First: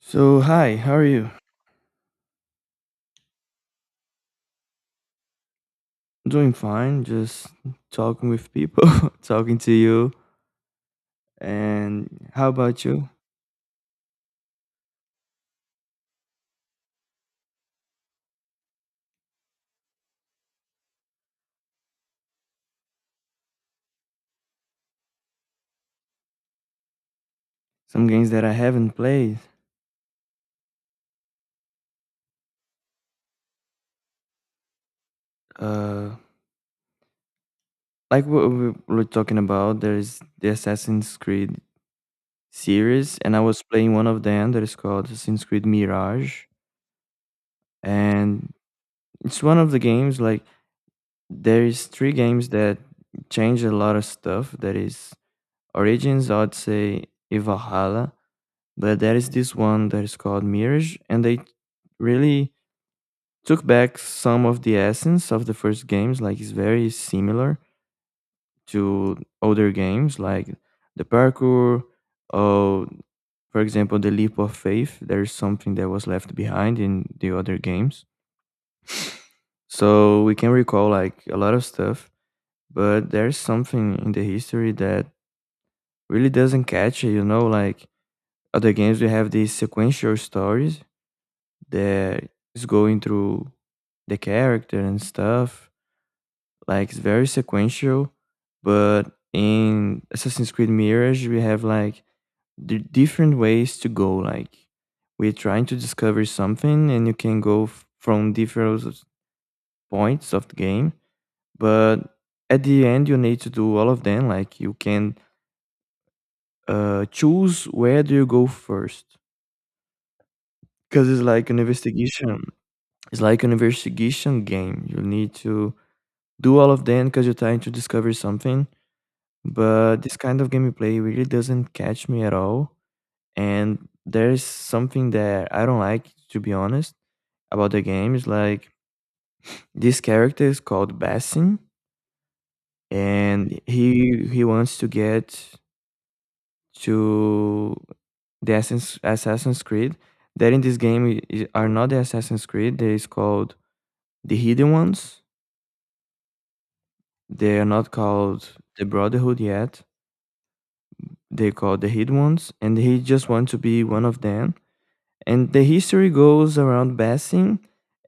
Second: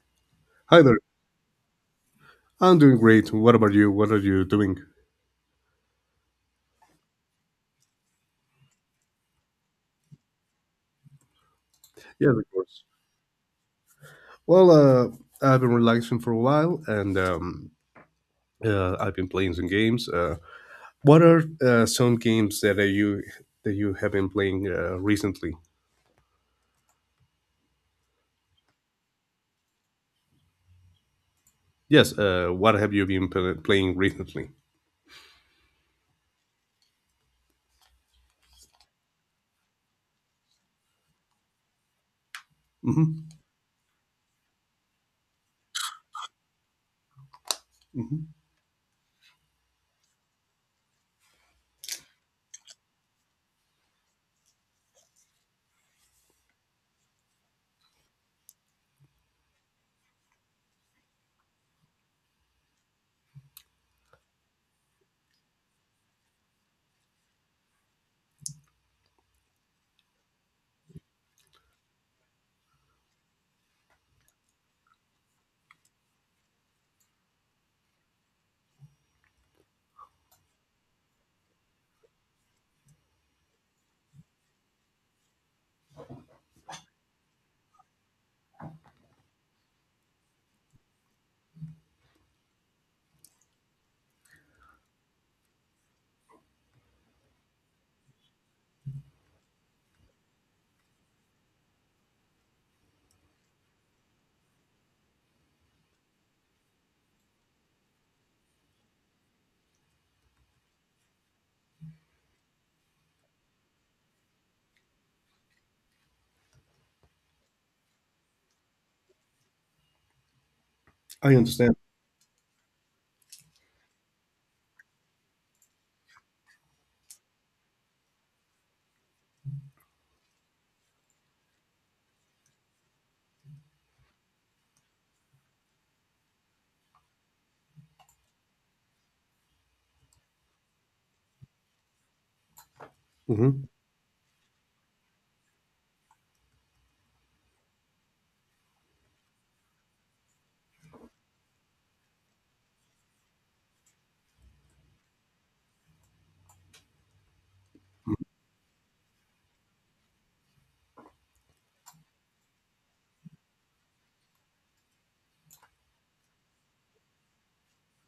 So, hi, Hi how there. are you? I'm doing great. What about you? What are you doing? I'm doing fine, just talking with people, talking to you. Yes, And how of course. about you? Well, I've been relaxing for a while, and I've been playing some games. What are some games that you have been playing recently? Some games that I haven't played. Yes. What have you been playing recently? Uh, like what we were talking about, there's the Assassin's Creed series, Hmm. and I was playing one of them that is called Assassin's Creed Mirage. Hmm. And it's one of the games, like, there's three games that change a lot of stuff. That is Origins, Odyssey, and Valhalla. But there is this one that is called Mirage, and they really took back some of the essence of the first games. Like it's very similar to older games, like the parkour, or for example, the leap of faith. There is something that was left behind in the other games. So we can recall like a lot of stuff, but there's something in the history that really doesn't catch it, you know, like other games we have these sequential stories that is going through the character and stuff. Like it's very sequential, but in Assassin's Creed Mirage, we have like the different ways to go. Like we're trying to discover something, and you can go from different points of the game. But at the end, you need to do all of them. Like you can choose where do you go first, because it's I like an understand. investigation. It's like an investigation game. You need to do all of them because you're trying to discover something. But this kind of gameplay really doesn't catch me at all. And there's something that I don't like, to be honest, about the game. Is like this character is called Bassin, and Hmm. he wants to get to the Assassin's Creed. That in this game are not the Assassin's Creed. They is called the Hidden Ones. They are not called the Brotherhood yet they call the hid ones, and he just wants to be one of them. And the history goes around Basim,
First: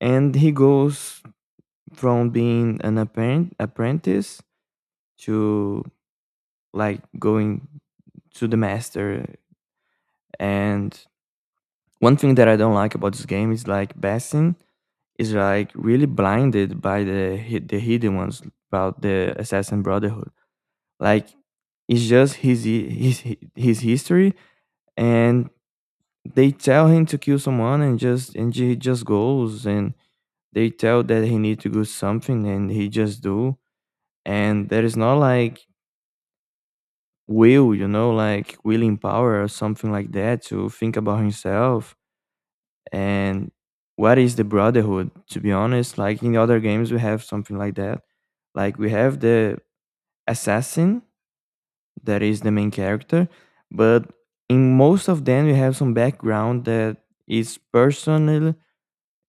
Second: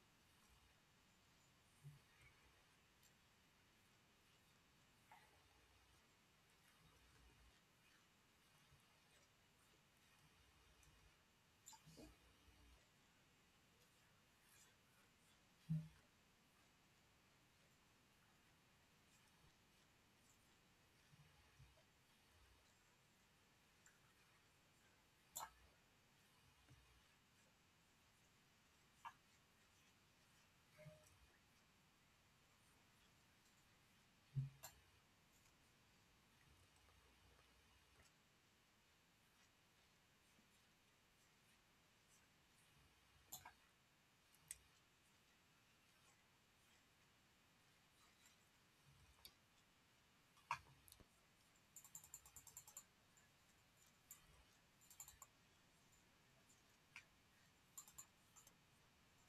and he goes from being an apprentice to like going to the master. And one thing that I don't like about this game is like Basim is like really blinded by the hidden ones about the Assassin Brotherhood. Like it's just his history and they tell him to kill someone and just and he just goes, and they tell that he need to do something and he just do, and there is not like will, you know, like willing power or something like that to think about himself and what is the brotherhood, to be honest. Like in other games we have something like that. Like we have the assassin that is the main character, but in most of them we have some background that is personal.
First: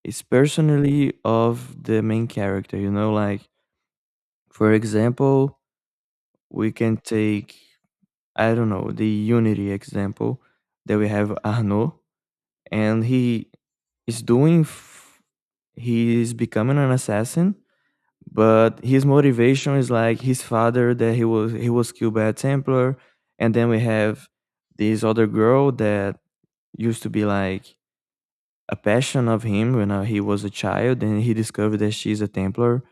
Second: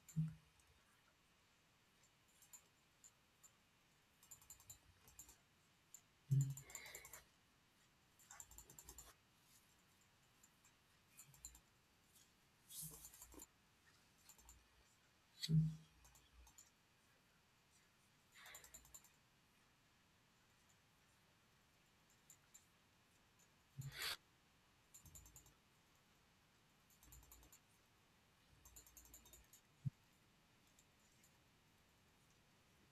It's personally of the main character, you know, like for example, we can take, I don't know, the Unity example that we have Arnaud, and he is doing f- he is becoming an assassin, but his motivation is like his father that he was killed by a Templar. And then we have this other girl that used to be like a passion of him when he was a child, and he discovered that she's a templar.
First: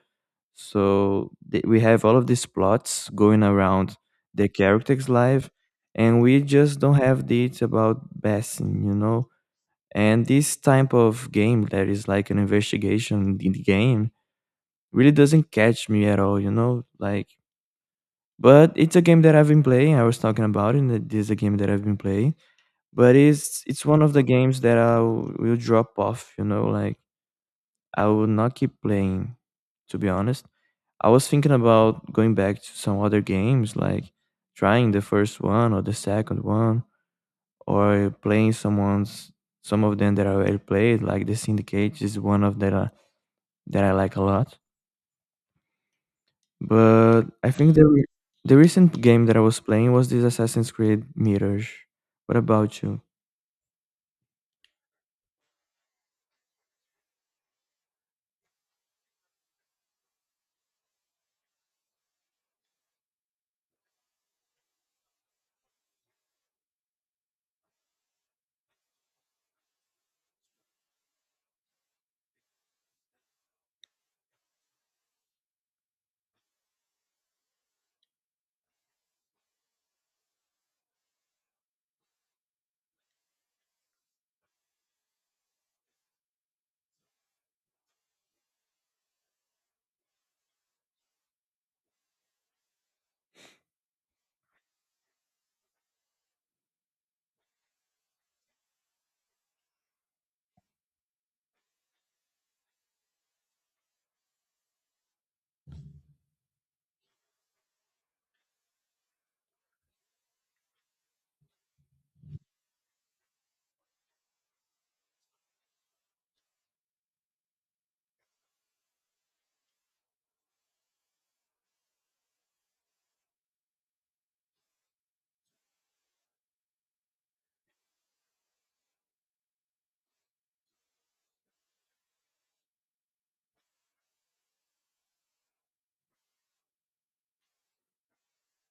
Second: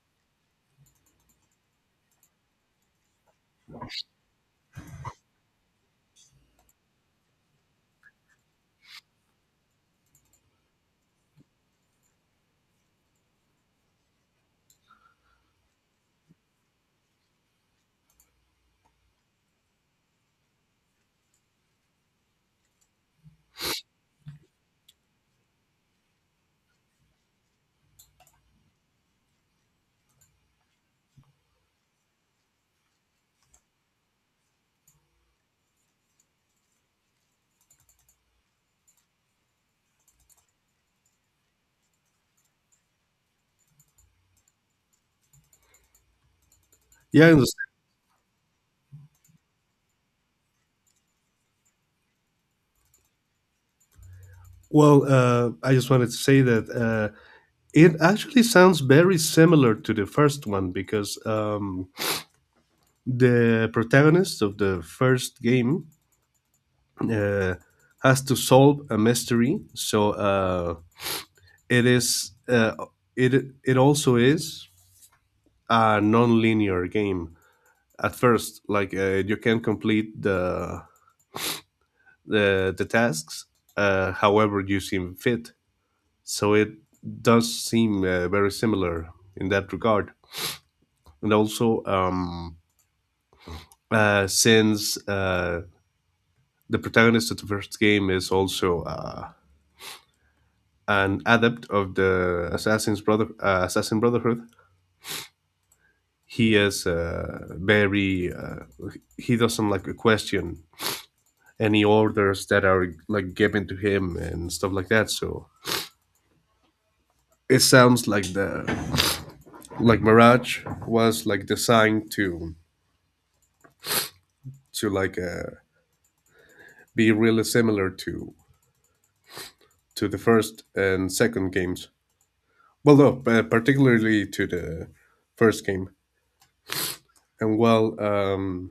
So we have all of these plots going around the character's life, and we just don't have dates about Basim, you know. And this type of game that is like an investigation in the game really doesn't catch me at all, you know. Like, but it's a game that I've been playing. I was talking about it. And it is a game that I've been playing, but it's one of the games that I will drop off, you know. Like I will not keep playing, to be honest. I was thinking about going back to some other games, like trying the first one or the second one, or playing someone's, some of them that I already played, like the Syndicate is one of that that I like a lot. But Yeah, I I understand. think the recent game that I was playing was this Assassin's Creed Mirage. What about you? Well, I just wanted to say that it actually sounds very similar to the first one because the protagonist of the first game uh, has to solve a mystery, so it is it also is a non-linear game at first. Like, you can complete the tasks however you seem fit. So it does seem very similar in that regard. And also, since the protagonist of the first game is also an adept of the Assassin Brotherhood. He is very he doesn't like question any orders that are like given to him and stuff like that. So it sounds like the like Mirage was like designed to like be really similar to the first and second games. Well, no, but particularly to the first game. And, well, um,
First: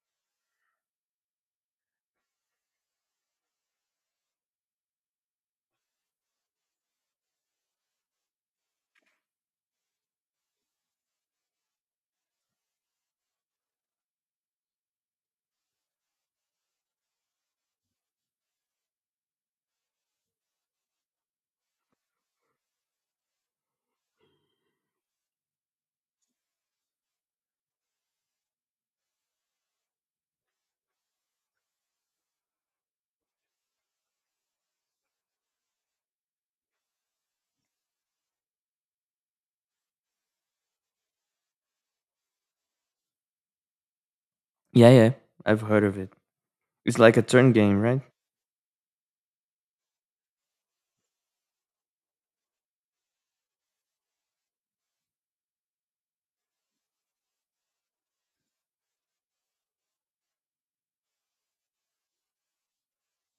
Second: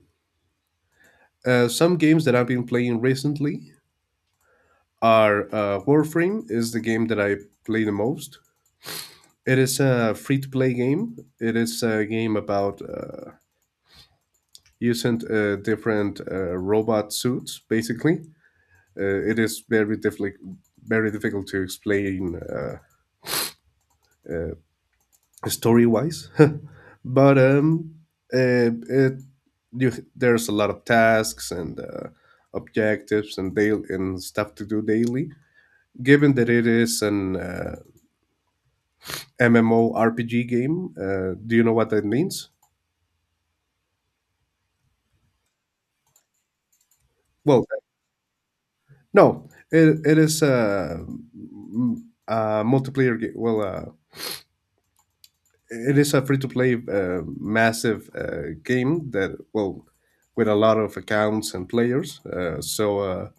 uh, some games that I've been playing recently. Our, Warframe is the game that I play the most. It is a free to play game. It is a game about using different robot suits, basically. It is very difficult to explain, uh, story wise, but uh, it, there's a lot of tasks and objectives and daily and stuff to do daily. Given that it is an MMORPG game. Do you know what that means? Yeah, yeah, I've heard of it. It's like a turn Well, game, right? no, it is a multiplayer game. Well, it is a free to play massive game that, well, with a lot of accounts and players. So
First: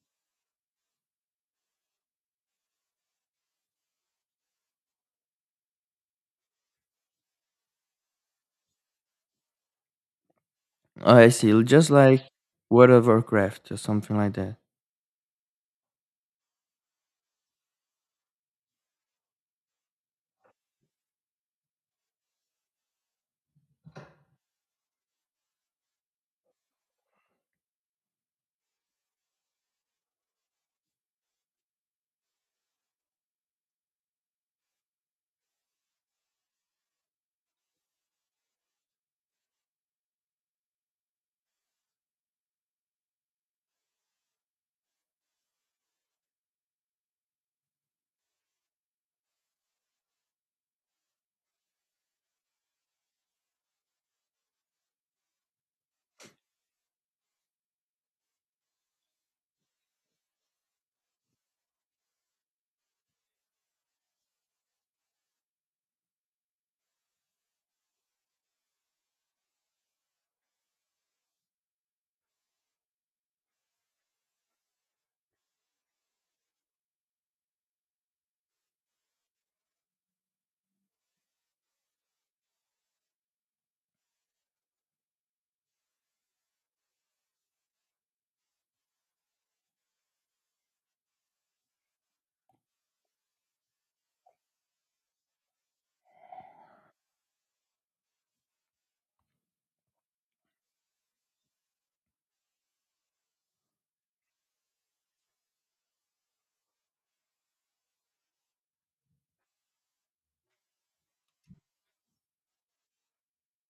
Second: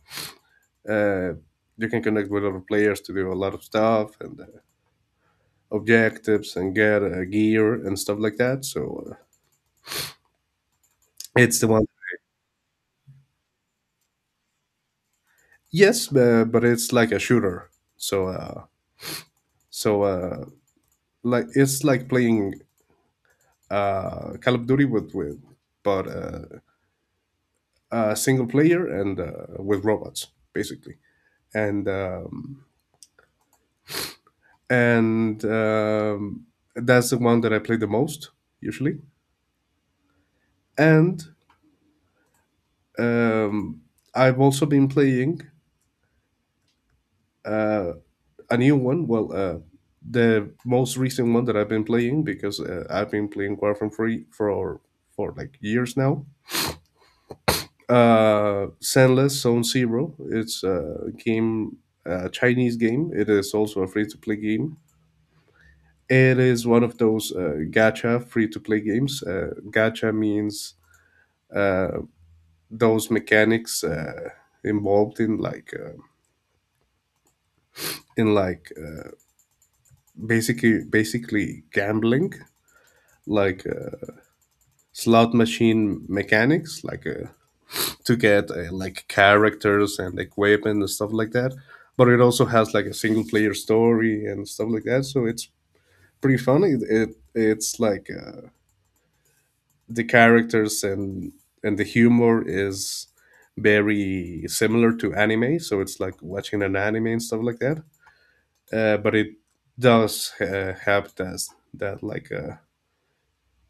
uh, you can connect with other players to do a lot of stuff and objectives and get gear and stuff like that. So Oh, I it's see. the one. Just like World of Warcraft or something like that. Yes, but it's like a shooter. So, uh, so, like it's like playing Call of Duty with but single player and with robots, basically. And um and um that's the one that I play the most, usually. And um I've also been playing uh a new one. Well, the most recent one that I've been playing, because I've been playing Warframe 3 for like years now. Sandless Zone Zero. It's a game, a Chinese game. It is also a free to play game. It is one of those gacha free to play games. Gacha means uh, those mechanics involved in like basically gambling, like slot machine mechanics, like a to get like characters and equipment and stuff like that. But it also has like a single player story and stuff like that. So it's pretty funny. It's like the characters and the humor is very similar to anime. So it's like watching an anime and stuff like that. But it does have that like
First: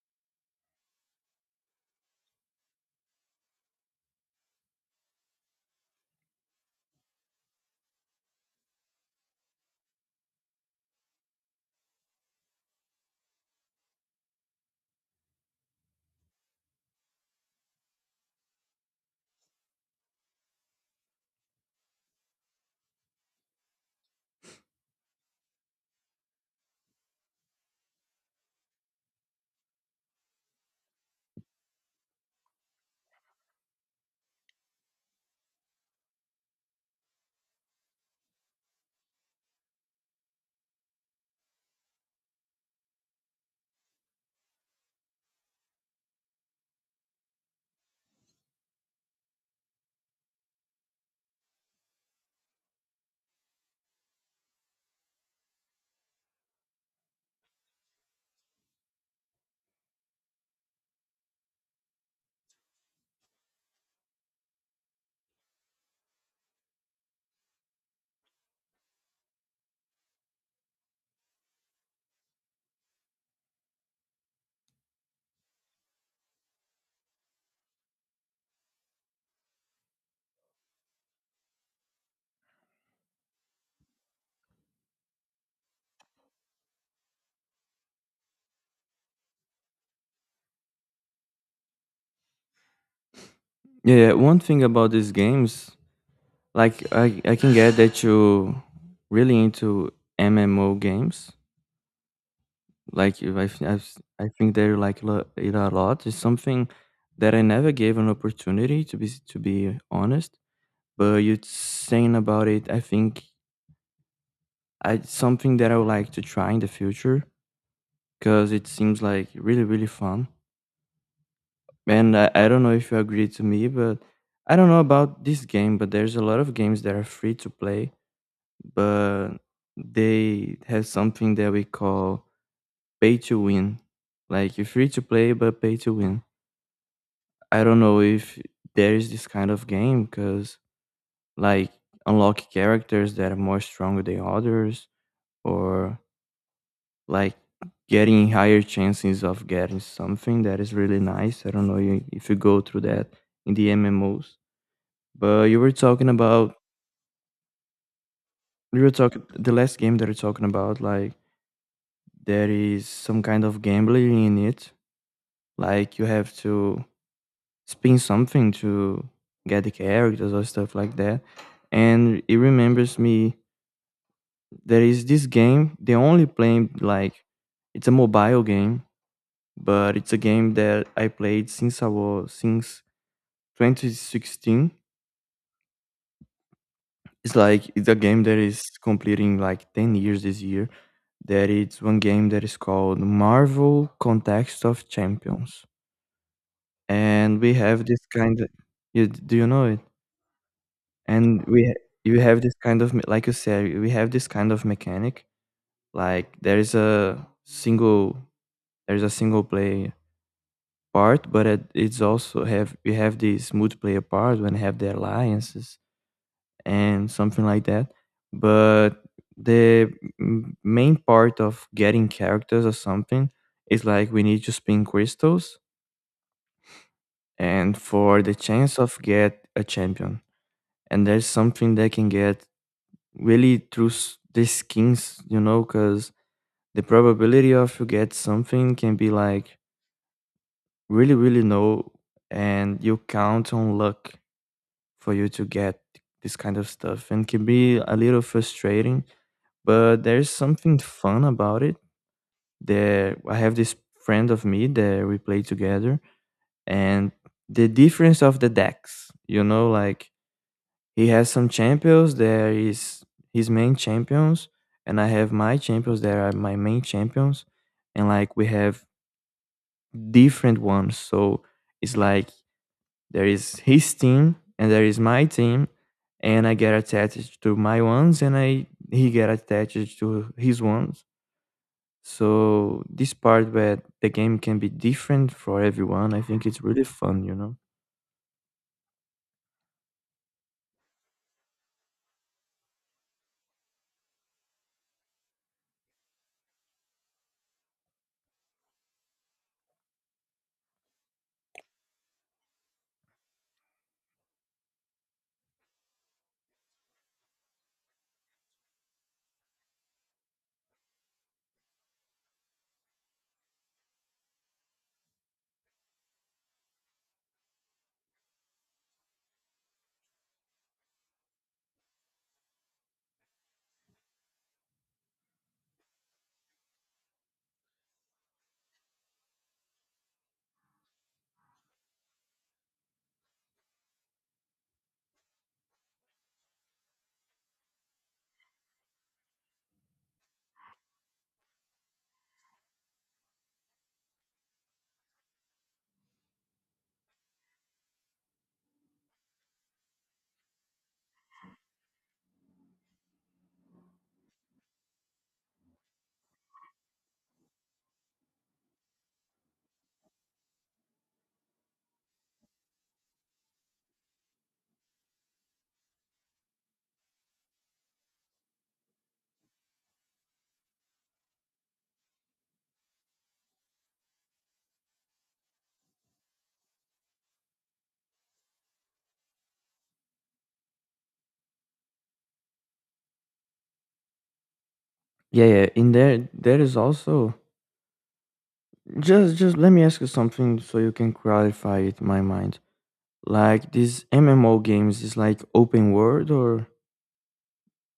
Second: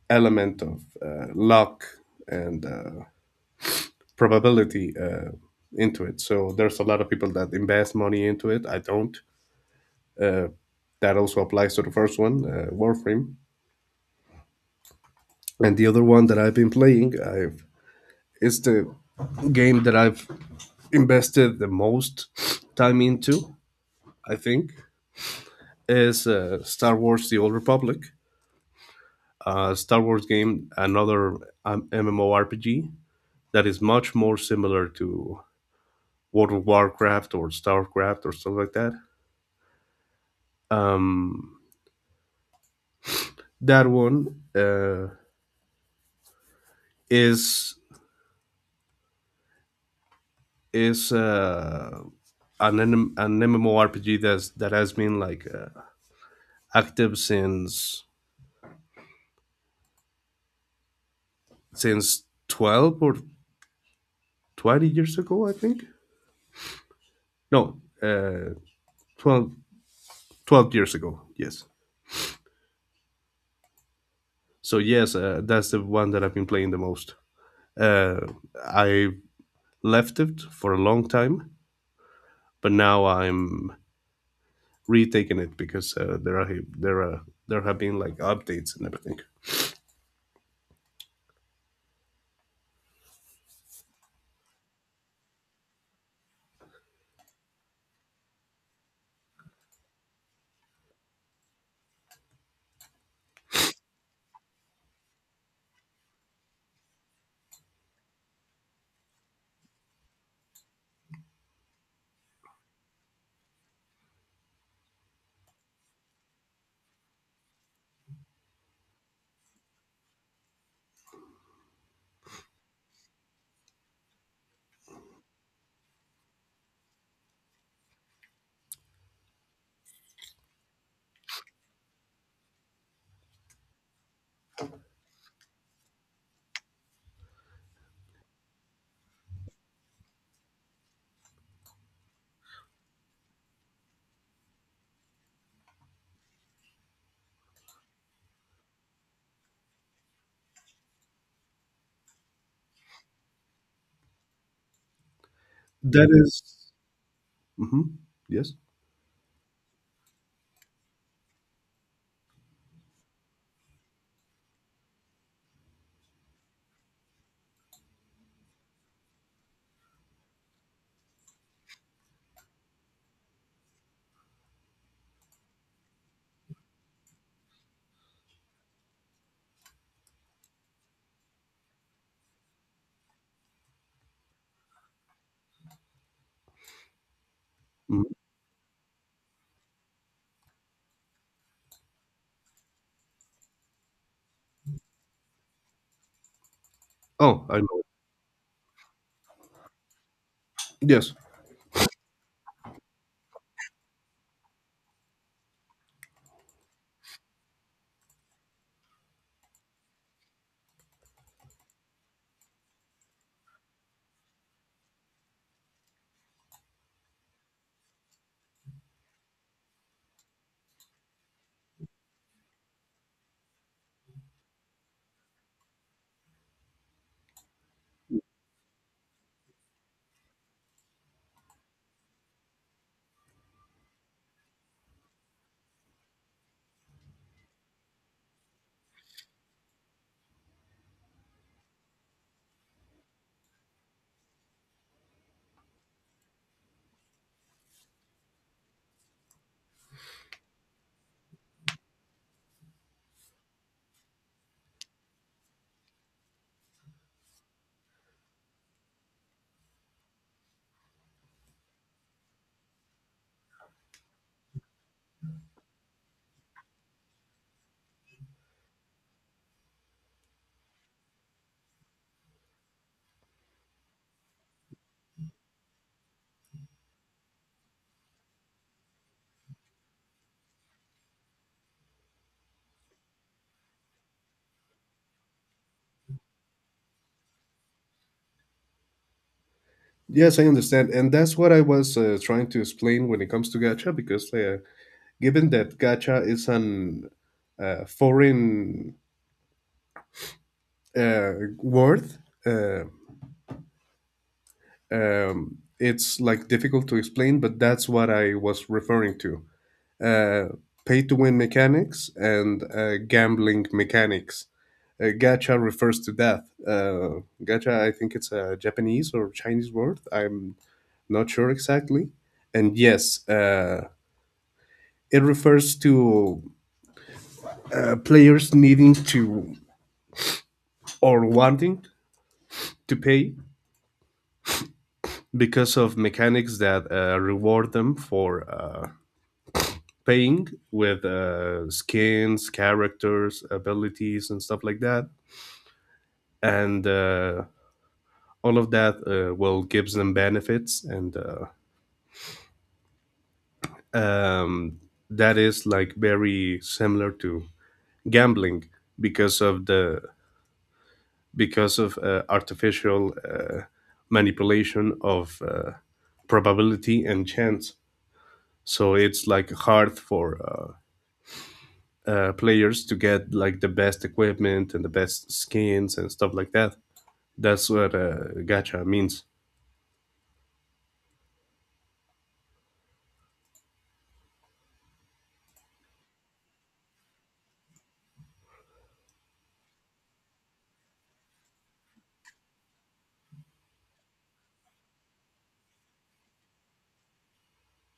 element of luck and probability into it. So there's a lot of people that invest money into it. I don't. Uh, that also applies to the first one, Warframe, and the other one that I've been playing. I've It's the game that I've invested the most time into. I think is Star Wars: The Old Republic, Star Wars game, another MMORPG that is much more similar to World of Warcraft or Starcraft or stuff like that. Um, That one is is an an MMORPG that has been like active since 12 or 20 years ago, I think. No, 12, twelve years ago. Yes. So yes, that's the one that I've been playing the most. Uh, I left it for a long time, but now I'm retaking it because there are there have been like updates and everything. Yeah, yeah, one thing about these games. Like I can get that you really into MMO games. Like you- I th- I s- I think they like it a lot. It's something that I never gave an opportunity to to be honest. But you saying about it, I think I it's something that I would like to try in the future because it seems like really really fun. And I don't know if you agree to me, but I don't know about this game, but there's a lot of games that are free to play, but they have something that we call pay to win. Like you're free to play, but pay to win. I don't know if there is this kind of game because like unlock characters that are more stronger than others, or like getting higher chances of getting something that is really nice. I don't know if you go through that in the MMOs, but you were That talking is. about, Hmm. Yes. you were talking the last game that you're talking about, like there is some kind of gambling in it. Like you have to spin something to get the characters or stuff like that. And it remembers me, there is this game, the only play, like it's a mobile game, but it's a game that I played since I was since 2016. It's like it's a Mhm. game that is completing like 10 years this year. That it's one game that is called Marvel Context of Champions. And Oh, we I know. have this kind of, you, do you know it? Yes. and we ha- you have this kind of like you said, we have this kind of mechanic, like there is a single, there's a single play part, but it's also have, we have this multiplayer part when have the alliances and something like that. But the main part of getting characters or something is like we need to spin crystals and for the chance of get a champion, and there's something that can get really through these schemes, you know, because the probability of you get something can be like really, really low, and you count on luck for you to get this kind of stuff, and can be a little frustrating. But there's something fun about it. There, I have this friend of me that we play together, and the difference of the decks, you know, like he has some champions. There is his main champions, and I have my champions. There are my main champions, and like we have different ones. So it's like there is his team and there is my team, and I get attached to my ones, and I he get attached to his ones. So this part where the game can be different for everyone, I think it's really fun. You know. Yes, I understand. And that's what I was trying to explain when it comes to gacha, because given that gacha is an foreign uh, word, uh, it's like difficult to explain, but that's what I was referring to. Uh, Pay to win mechanics and gambling mechanics. Gacha refers to that. Gacha, I think it's a Japanese or Chinese word. I'm not sure exactly. And yes, it refers to players needing to, or wanting to, pay because of mechanics that reward them for paying with skins, characters, abilities, and stuff like that. And all of that well, gives them benefits, and um, that is like very similar to gambling because of the because of artificial manipulation of probability and chance. So it's like hard for players to get like the best equipment and the best skins and stuff like that. That's what gacha means. Yeah, yeah. In there, there is also, just let me ask you something so you can clarify it in my mind. Like these MMO games is like open world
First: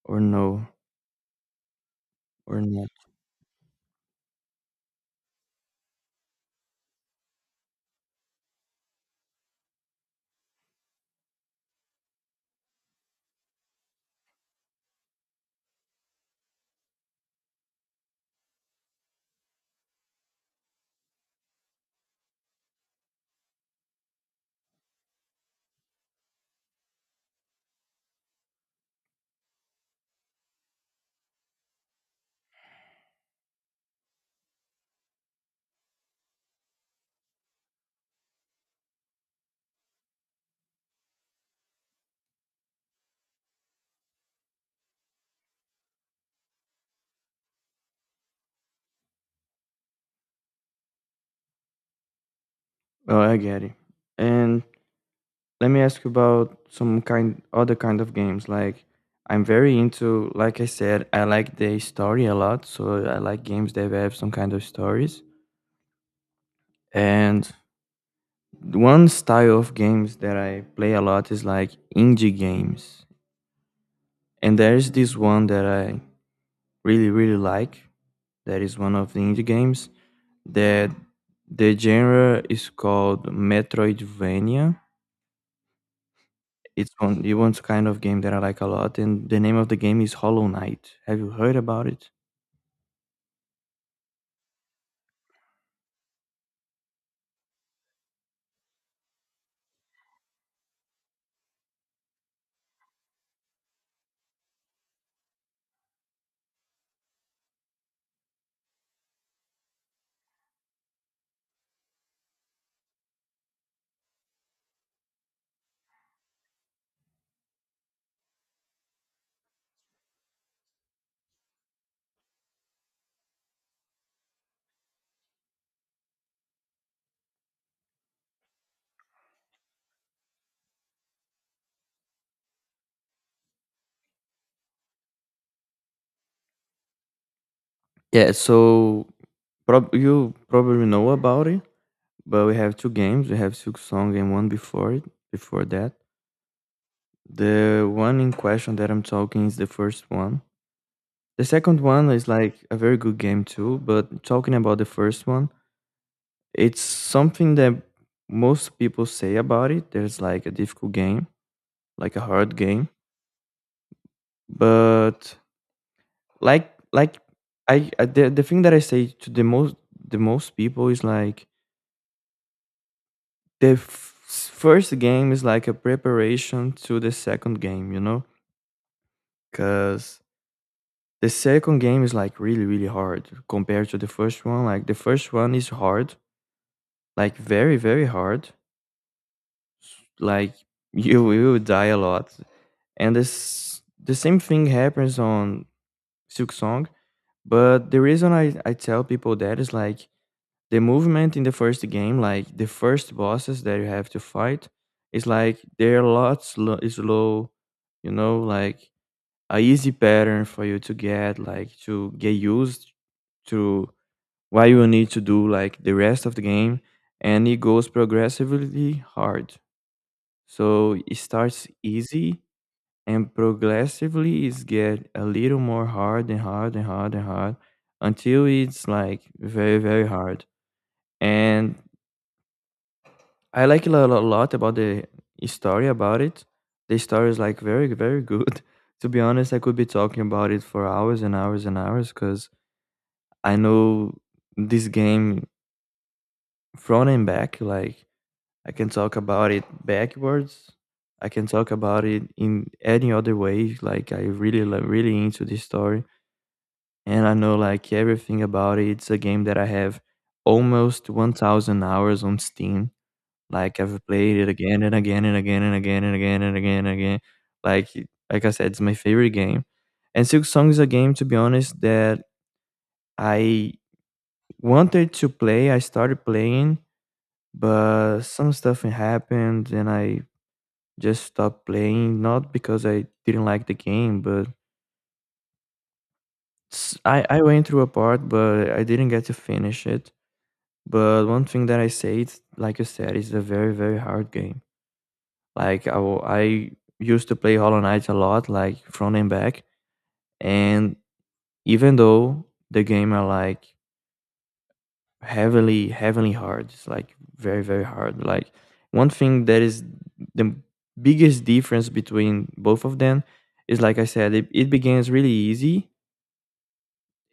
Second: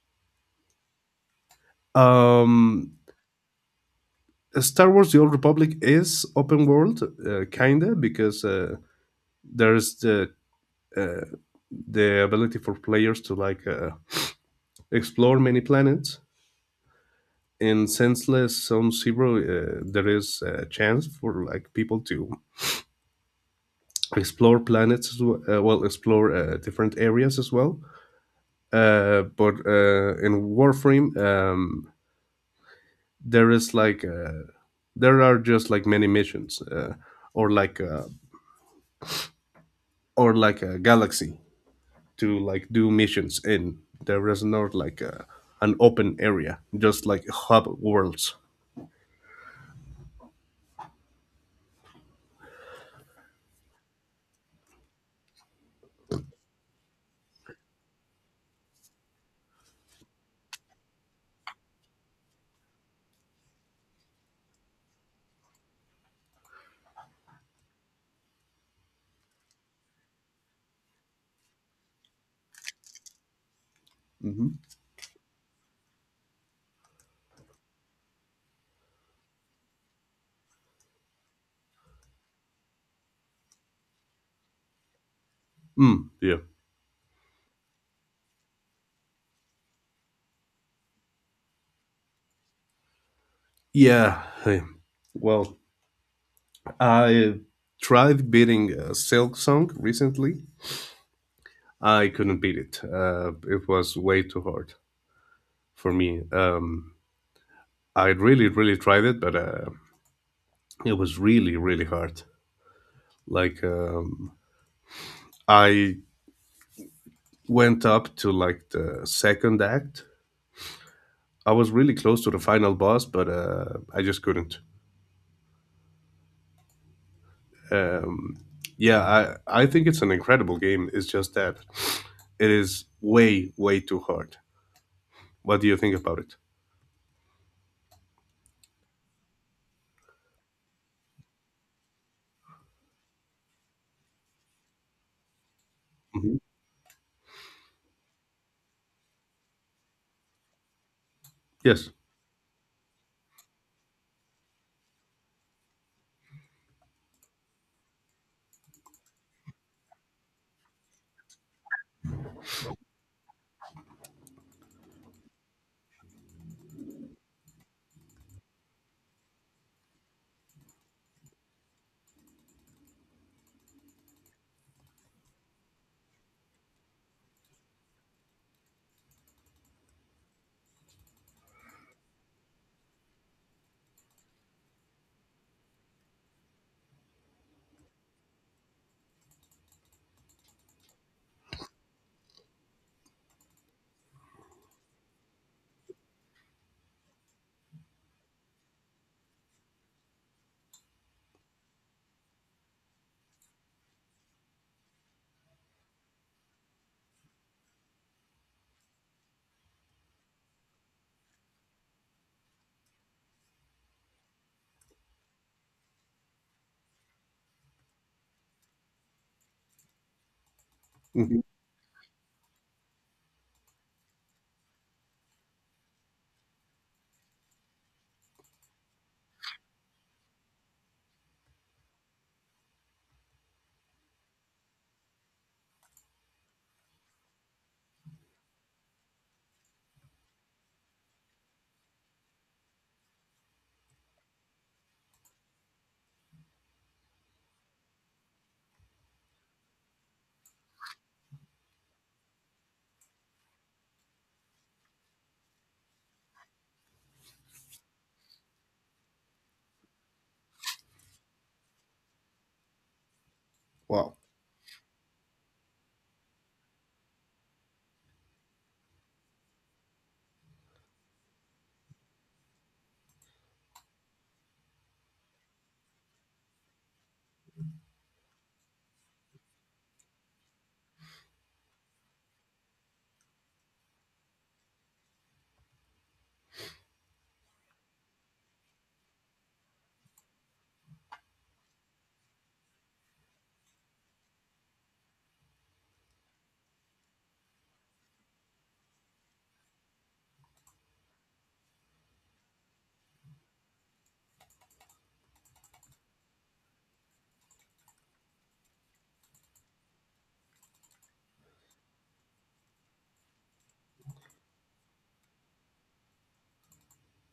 or no or not. Um, Star Wars: The Old Republic is open world, kinda, because there's the uh, the ability for players to like explore many planets. In Senseless Zone Zero, there is a chance for like people to explore planets as well, well, explore different areas as well. But in warframe, there is like there are just like many missions, or like uh, or like a galaxy to like do missions in. There is not like an open area, just like hub worlds. Oh, I get it. And let me ask you about some kind other kind of games. Like I'm very into, like I said, I like the story a lot, so I like games that have some kind of stories. And one style of games that I play a lot is like indie games. Hmm. And there's this one that I really really like, that is one of the indie games that the genre is called Metroidvania. Mm, yeah. It's one, it one's kind of game that I like a lot, and the name of the game is Hollow Knight. Have you heard about it? Yeah, hey. Well, I tried beating a Silk Song recently. I couldn't beat it. It was way too hard for me. I really, really tried it, but it was really, really hard. Like, I went up to like the second act. I was really close to the final boss, but I just couldn't. Um, yeah, I think it's an incredible game. It's just that it is way, way too hard. What do you think about it? Yeah, so you probably know about it, but we have two games. We have Silk Song and one before it, before that. Mhm. The one in question that I'm talking is the first one. The second Yes. one is like a very good game too, but talking about the first one, it's something that most people say about it. There's like a difficult game, like a hard game, but like the thing that I say to the most people is like the first game is like a preparation to the second game, you know? Cuz the second game is like really really hard compared to the first one. Like the first one is hard, like very very hard. Like you will die a lot, and this the same thing happens on silk song. But the reason I tell people that is like the movement in the first game, like the first bosses that you have to fight is like they're a lot slow, you know, like a easy pattern for you to get, like to get used to what you need to do like the rest of the game. And it goes progressively hard, so it Mhm. starts easy and progressively it's get a little more hard and hard and hard and hard until it's like very very hard. And I like it lot about the story about it. The story is like very very good. To be honest, I could be talking about it for hours and hours and hours because I know this game front and back. Like I can talk about it backwards, I can talk about it in any other way, like I really really into this story. And I know like everything about it. It's a game that I have almost 1,000 hours on Steam. Like I've Wow. played it again and again and again and again and again and again and again. Like like I said, it's my favorite game. And Silk Song is a game, to be honest, that I wanted to play. I started playing, but some stuff happened, and I just stopped playing. Not because I didn't like the game, but I went through a part, but I didn't get to finish it. But one thing that I said, like you said, is a very, very hard game. Like I used to play Hollow Knight a lot, like front and back. And even though the game are like heavily, heavily hard, it's like very, very hard. Like one thing that is the biggest difference between both of them is, like I said, it begins really easy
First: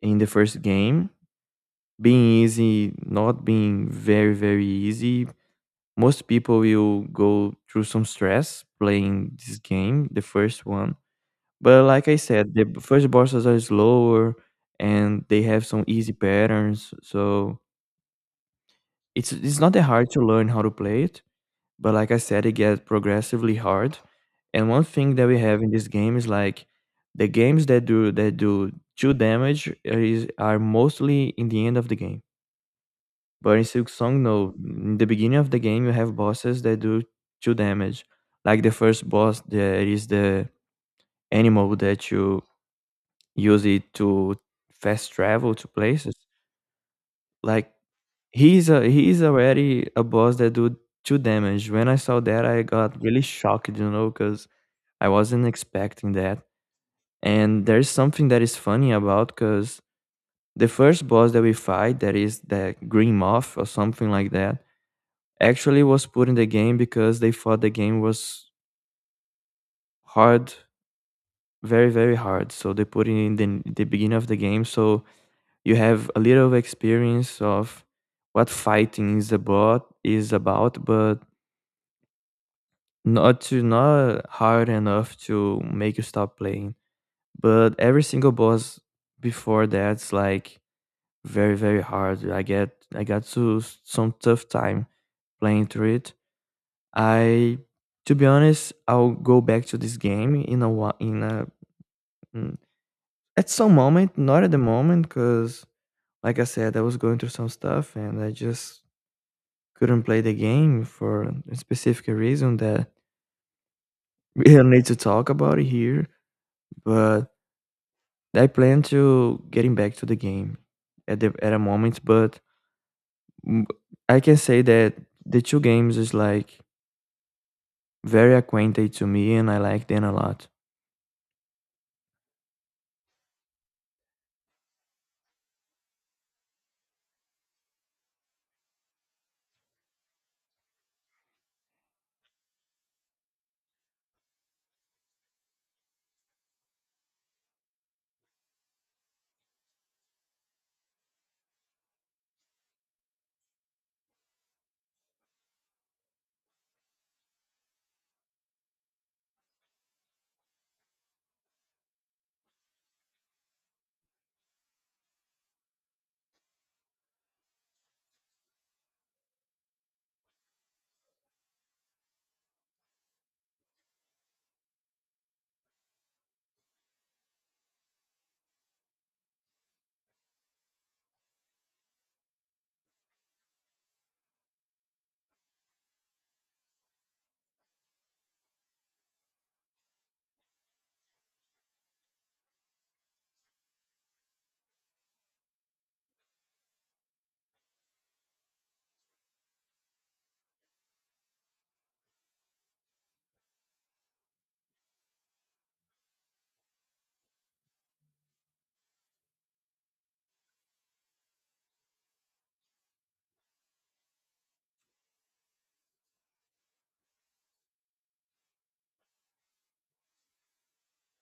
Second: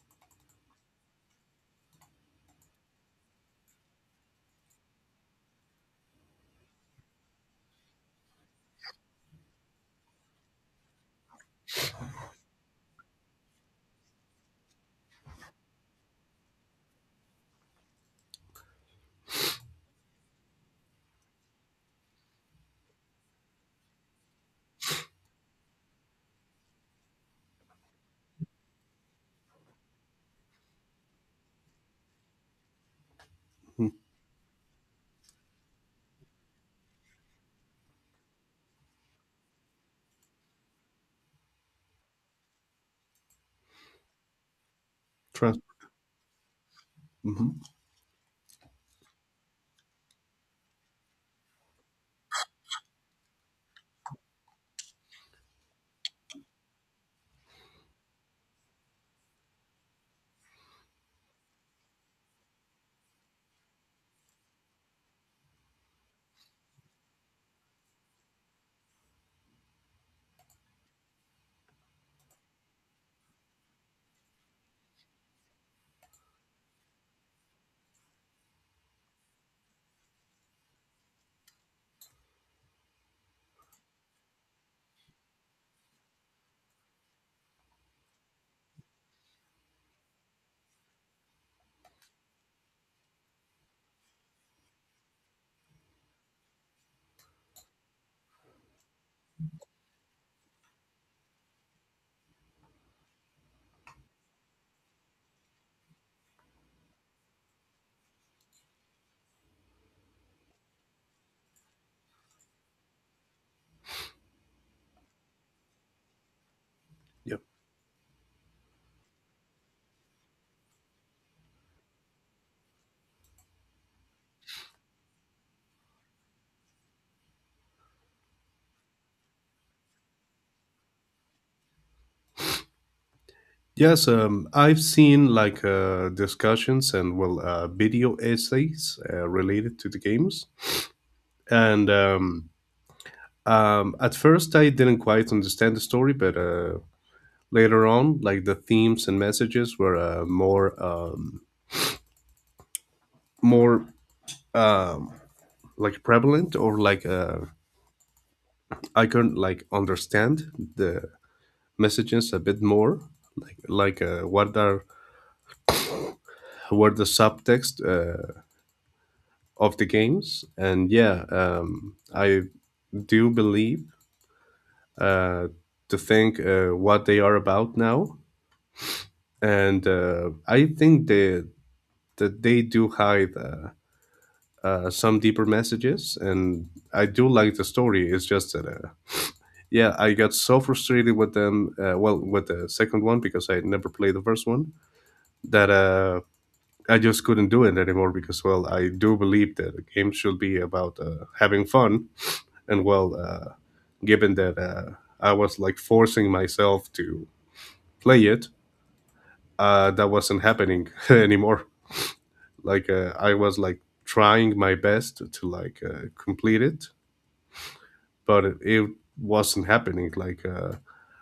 in the first game. Being easy, not being very, very easy, most people will go through some stress playing this game, the first one. But like I said, the first bosses are slower and they have some easy patterns. So it's not that hard to learn how to play it. But like I said, it gets progressively hard. And one thing that we have in this game is like the games that do two damage is are mostly in the end of the game. But in Mm. Silksong, no. In the beginning of the game, you have bosses that do two damage. Like the first boss, there is the animal that you use it to fast travel Trans- to places. mhm. Like he's already a boss that do two damage. When I saw that, I got really shocked, you know, because I wasn't expecting that. And there's something that is funny about because the first boss that we fight, that is the green moth or something like that, actually was put in the game because they thought the game was hard, very, very hard. So they put it in the beginning of the game. So you have a little experience of what fighting is about, but not to not hard enough to make you stop playing. But every single boss before that's like very, very hard. I got to some tough time playing through it. I, to be honest, I'll go back to this game in a while, in a mm, at some moment, not at the moment, because like I said, I was going through some stuff and I just couldn't play the game for a specific reason that we don't need to talk about it here. But Yeah. I plan to getting back to the game at the at a moment. But mm, I can say that the two games is like very acquainted to me, and I like them a lot. Yes, I've seen like discussions and well, video essays related to the games, and at first I didn't quite understand the story, but later on, like the themes and messages were more, more, um, like, prevalent, or like, I can like understand the messages a bit more, like like uh, what are what the subtext. Of the games. And yeah, I do believe uh, to think what they are about now. And I think that they do hide some deeper messages. And I do like the story. It's just that, yeah, I got so frustrated with them, well, with the second one, because I never played the first one, that I just couldn't do it anymore, because, well, I do believe that a game should be about having fun. And, well, given that I was like forcing myself to play it. That wasn't happening anymore. Like, I was like trying my best to like complete it, but it wasn't happening. Like,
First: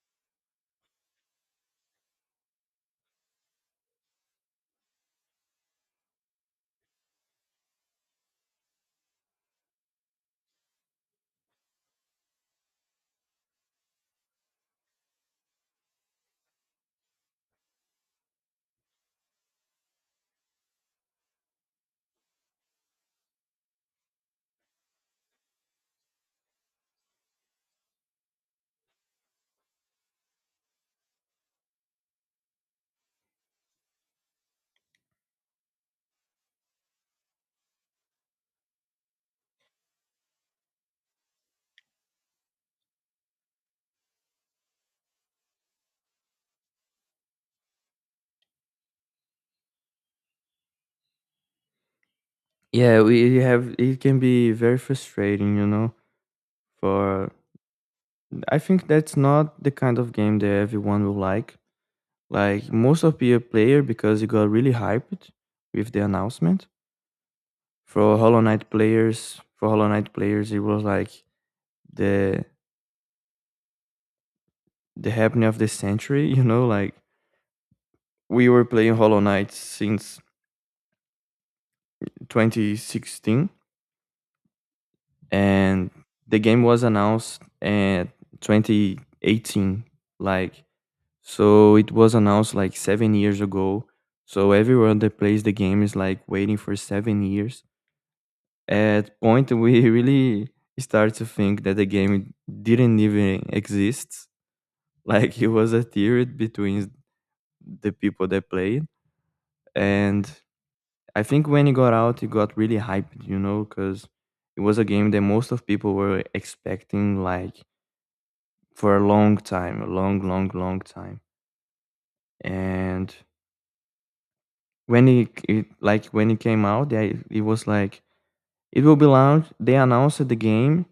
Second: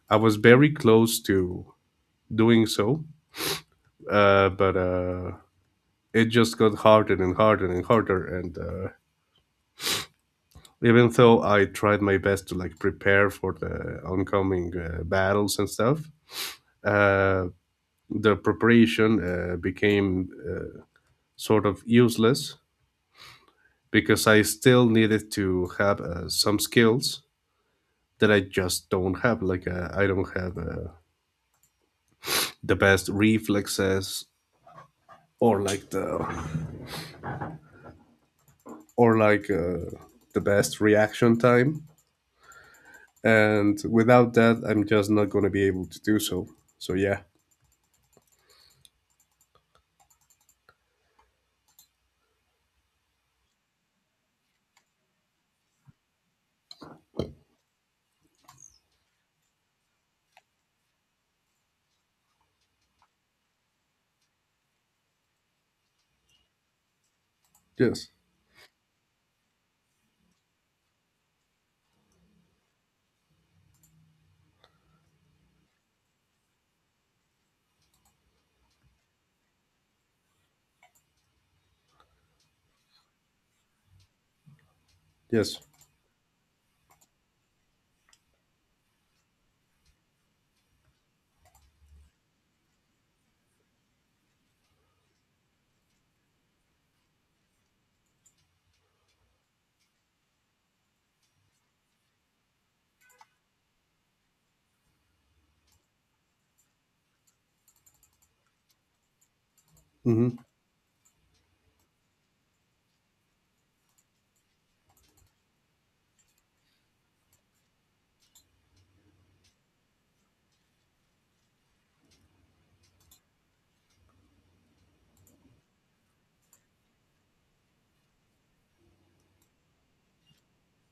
I was very close to doing so, but it just got harder and harder and harder. And even though I tried my best to like prepare for the oncoming battles and stuff, uh, the preparation became sort of useless, because I still needed to have some skills that I just don't have. Like, I don't have the best reflexes, or like the or like the best reaction time. And without that, I'm just not going to be able to do so. So yeah. Yeah, we you have it can be very frustrating, you know. For I think that's not the kind of game that everyone will like. Like most of your player, because it got really hyped with the announcement. Yes, For Hollow Knight players, for Hollow Knight players, it was like the the happening of the century, you know, like we were playing Hollow Knight since 2016, yes. and the game was announced in 2018. Like so it was announced like 7 years ago. So everyone that plays the game is like waiting for 7 years. At point we really start to think that the game didn't even exist. Like it was a theory between the people that played. And Hmm. I think when it got out, it got really hyped, you know, because it was a game that most of people were expecting like for a long time, a long, long, long time. And when it like when it came out, they it was like it will be launched. They announced the game,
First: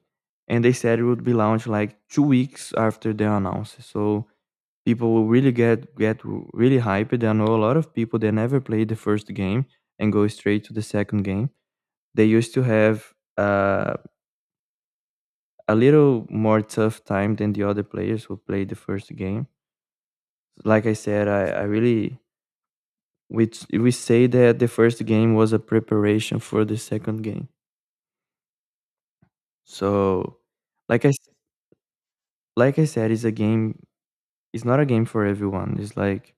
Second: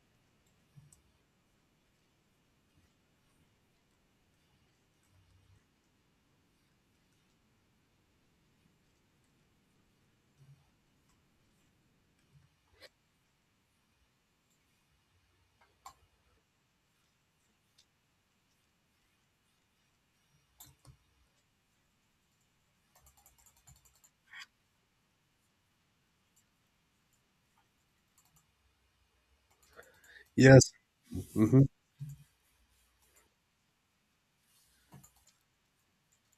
and they said it would be launched like 2 weeks after they announced. So people will really get really hyped. I know a lot of people that never played the first game and go straight to the second game. They used to have a little more tough time than the other players who played the first game. Like I said, I really we say that the first game was a preparation for the second game. So, Yes. like I s- Hmm. like I said, it's a game. It's not a game for everyone. It's like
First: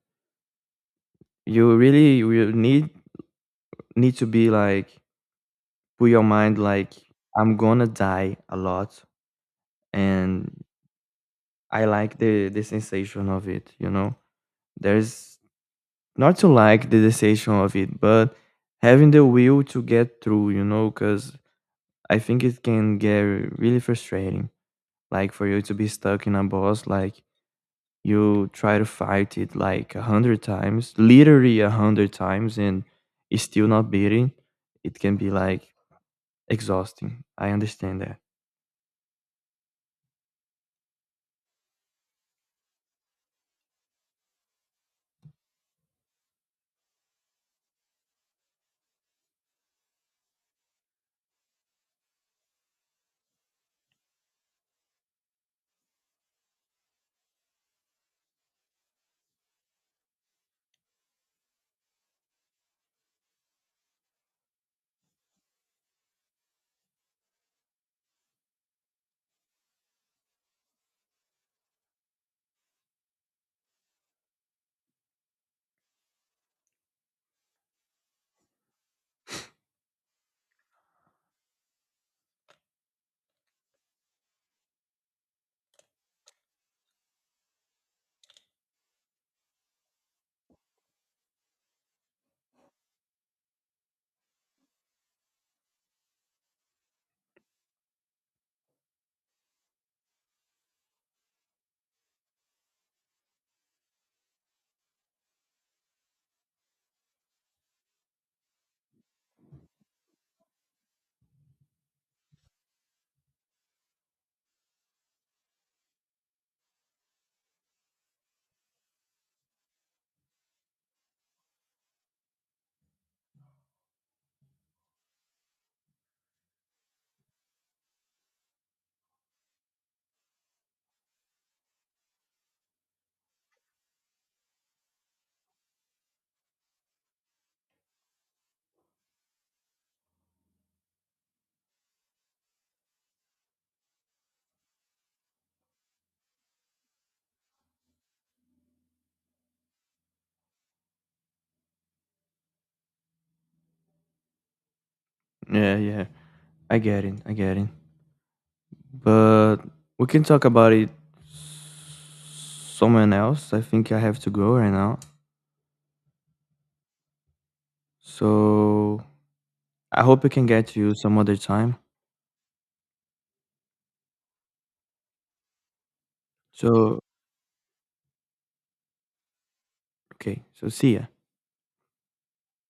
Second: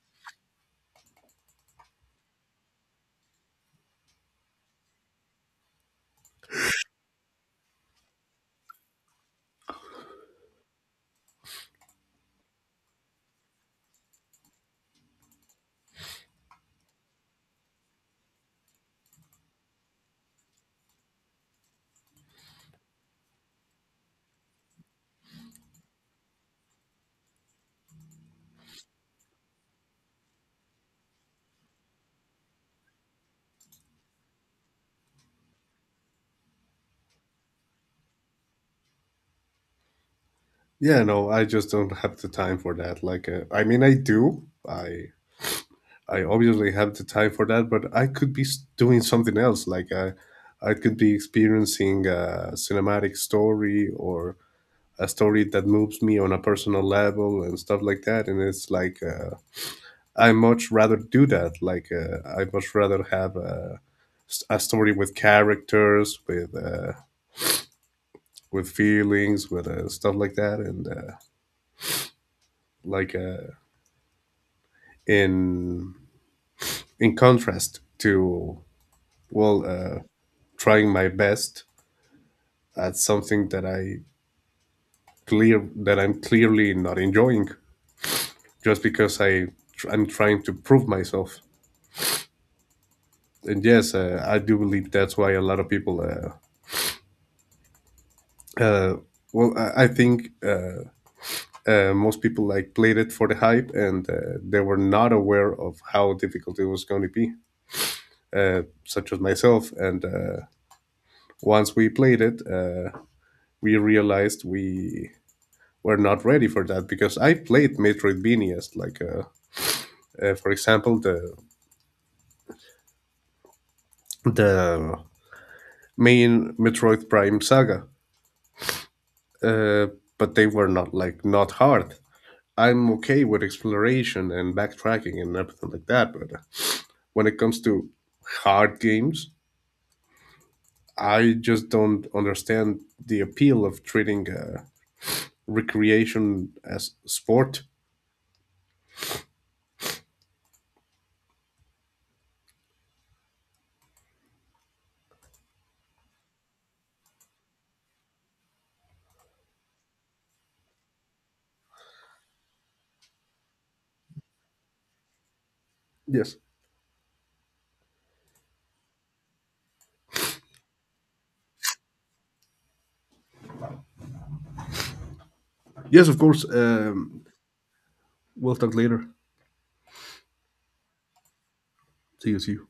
you really will need to be like put your mind like I'm gonna die a lot, and I like the sensation of it. You know, there's not to like the sensation of it, but having the will to get through. You know, because I think it can get really frustrating. Like for you to be stuck in a boss, like you try to fight it like 100 times, literally 100 times, and it's still not beating, it can be like exhausting. I understand that. Yeah, no, I just don't have the time for that. Like, I mean, I do. I obviously have the time for that, but I could be doing something else. Like, I could be experiencing a cinematic story, or a story that moves me on a personal level and stuff like that. And it's like, I much rather do that. Like, I much rather have a story with characters, with feelings, with stuff like that, and like uh, in contrast to, well, trying my best, that's something that I'm clearly not enjoying, just because I'm trying to prove myself. And yes, I do believe that's why a lot of people. Uh, well, I think, most people like played it for the hype, and they were not aware of how difficult it was going to be. Such as myself. And once we played it, we realized we were not ready for that, because I played Metroidvanias, like for example, the main Metroid Prime saga, uh, but they were not like not hard. I'm okay with exploration and backtracking and everything like that, but when it comes to hard games, I just don't understand the appeal of treating recreation as sport. Yeah, yeah. I get it. I get it. But we can talk about it someone else. I think I have to go right now. Yes, So I hope I can get you some other time. yes, of course. So, We'll talk later. okay. So, see ya. See you. See you.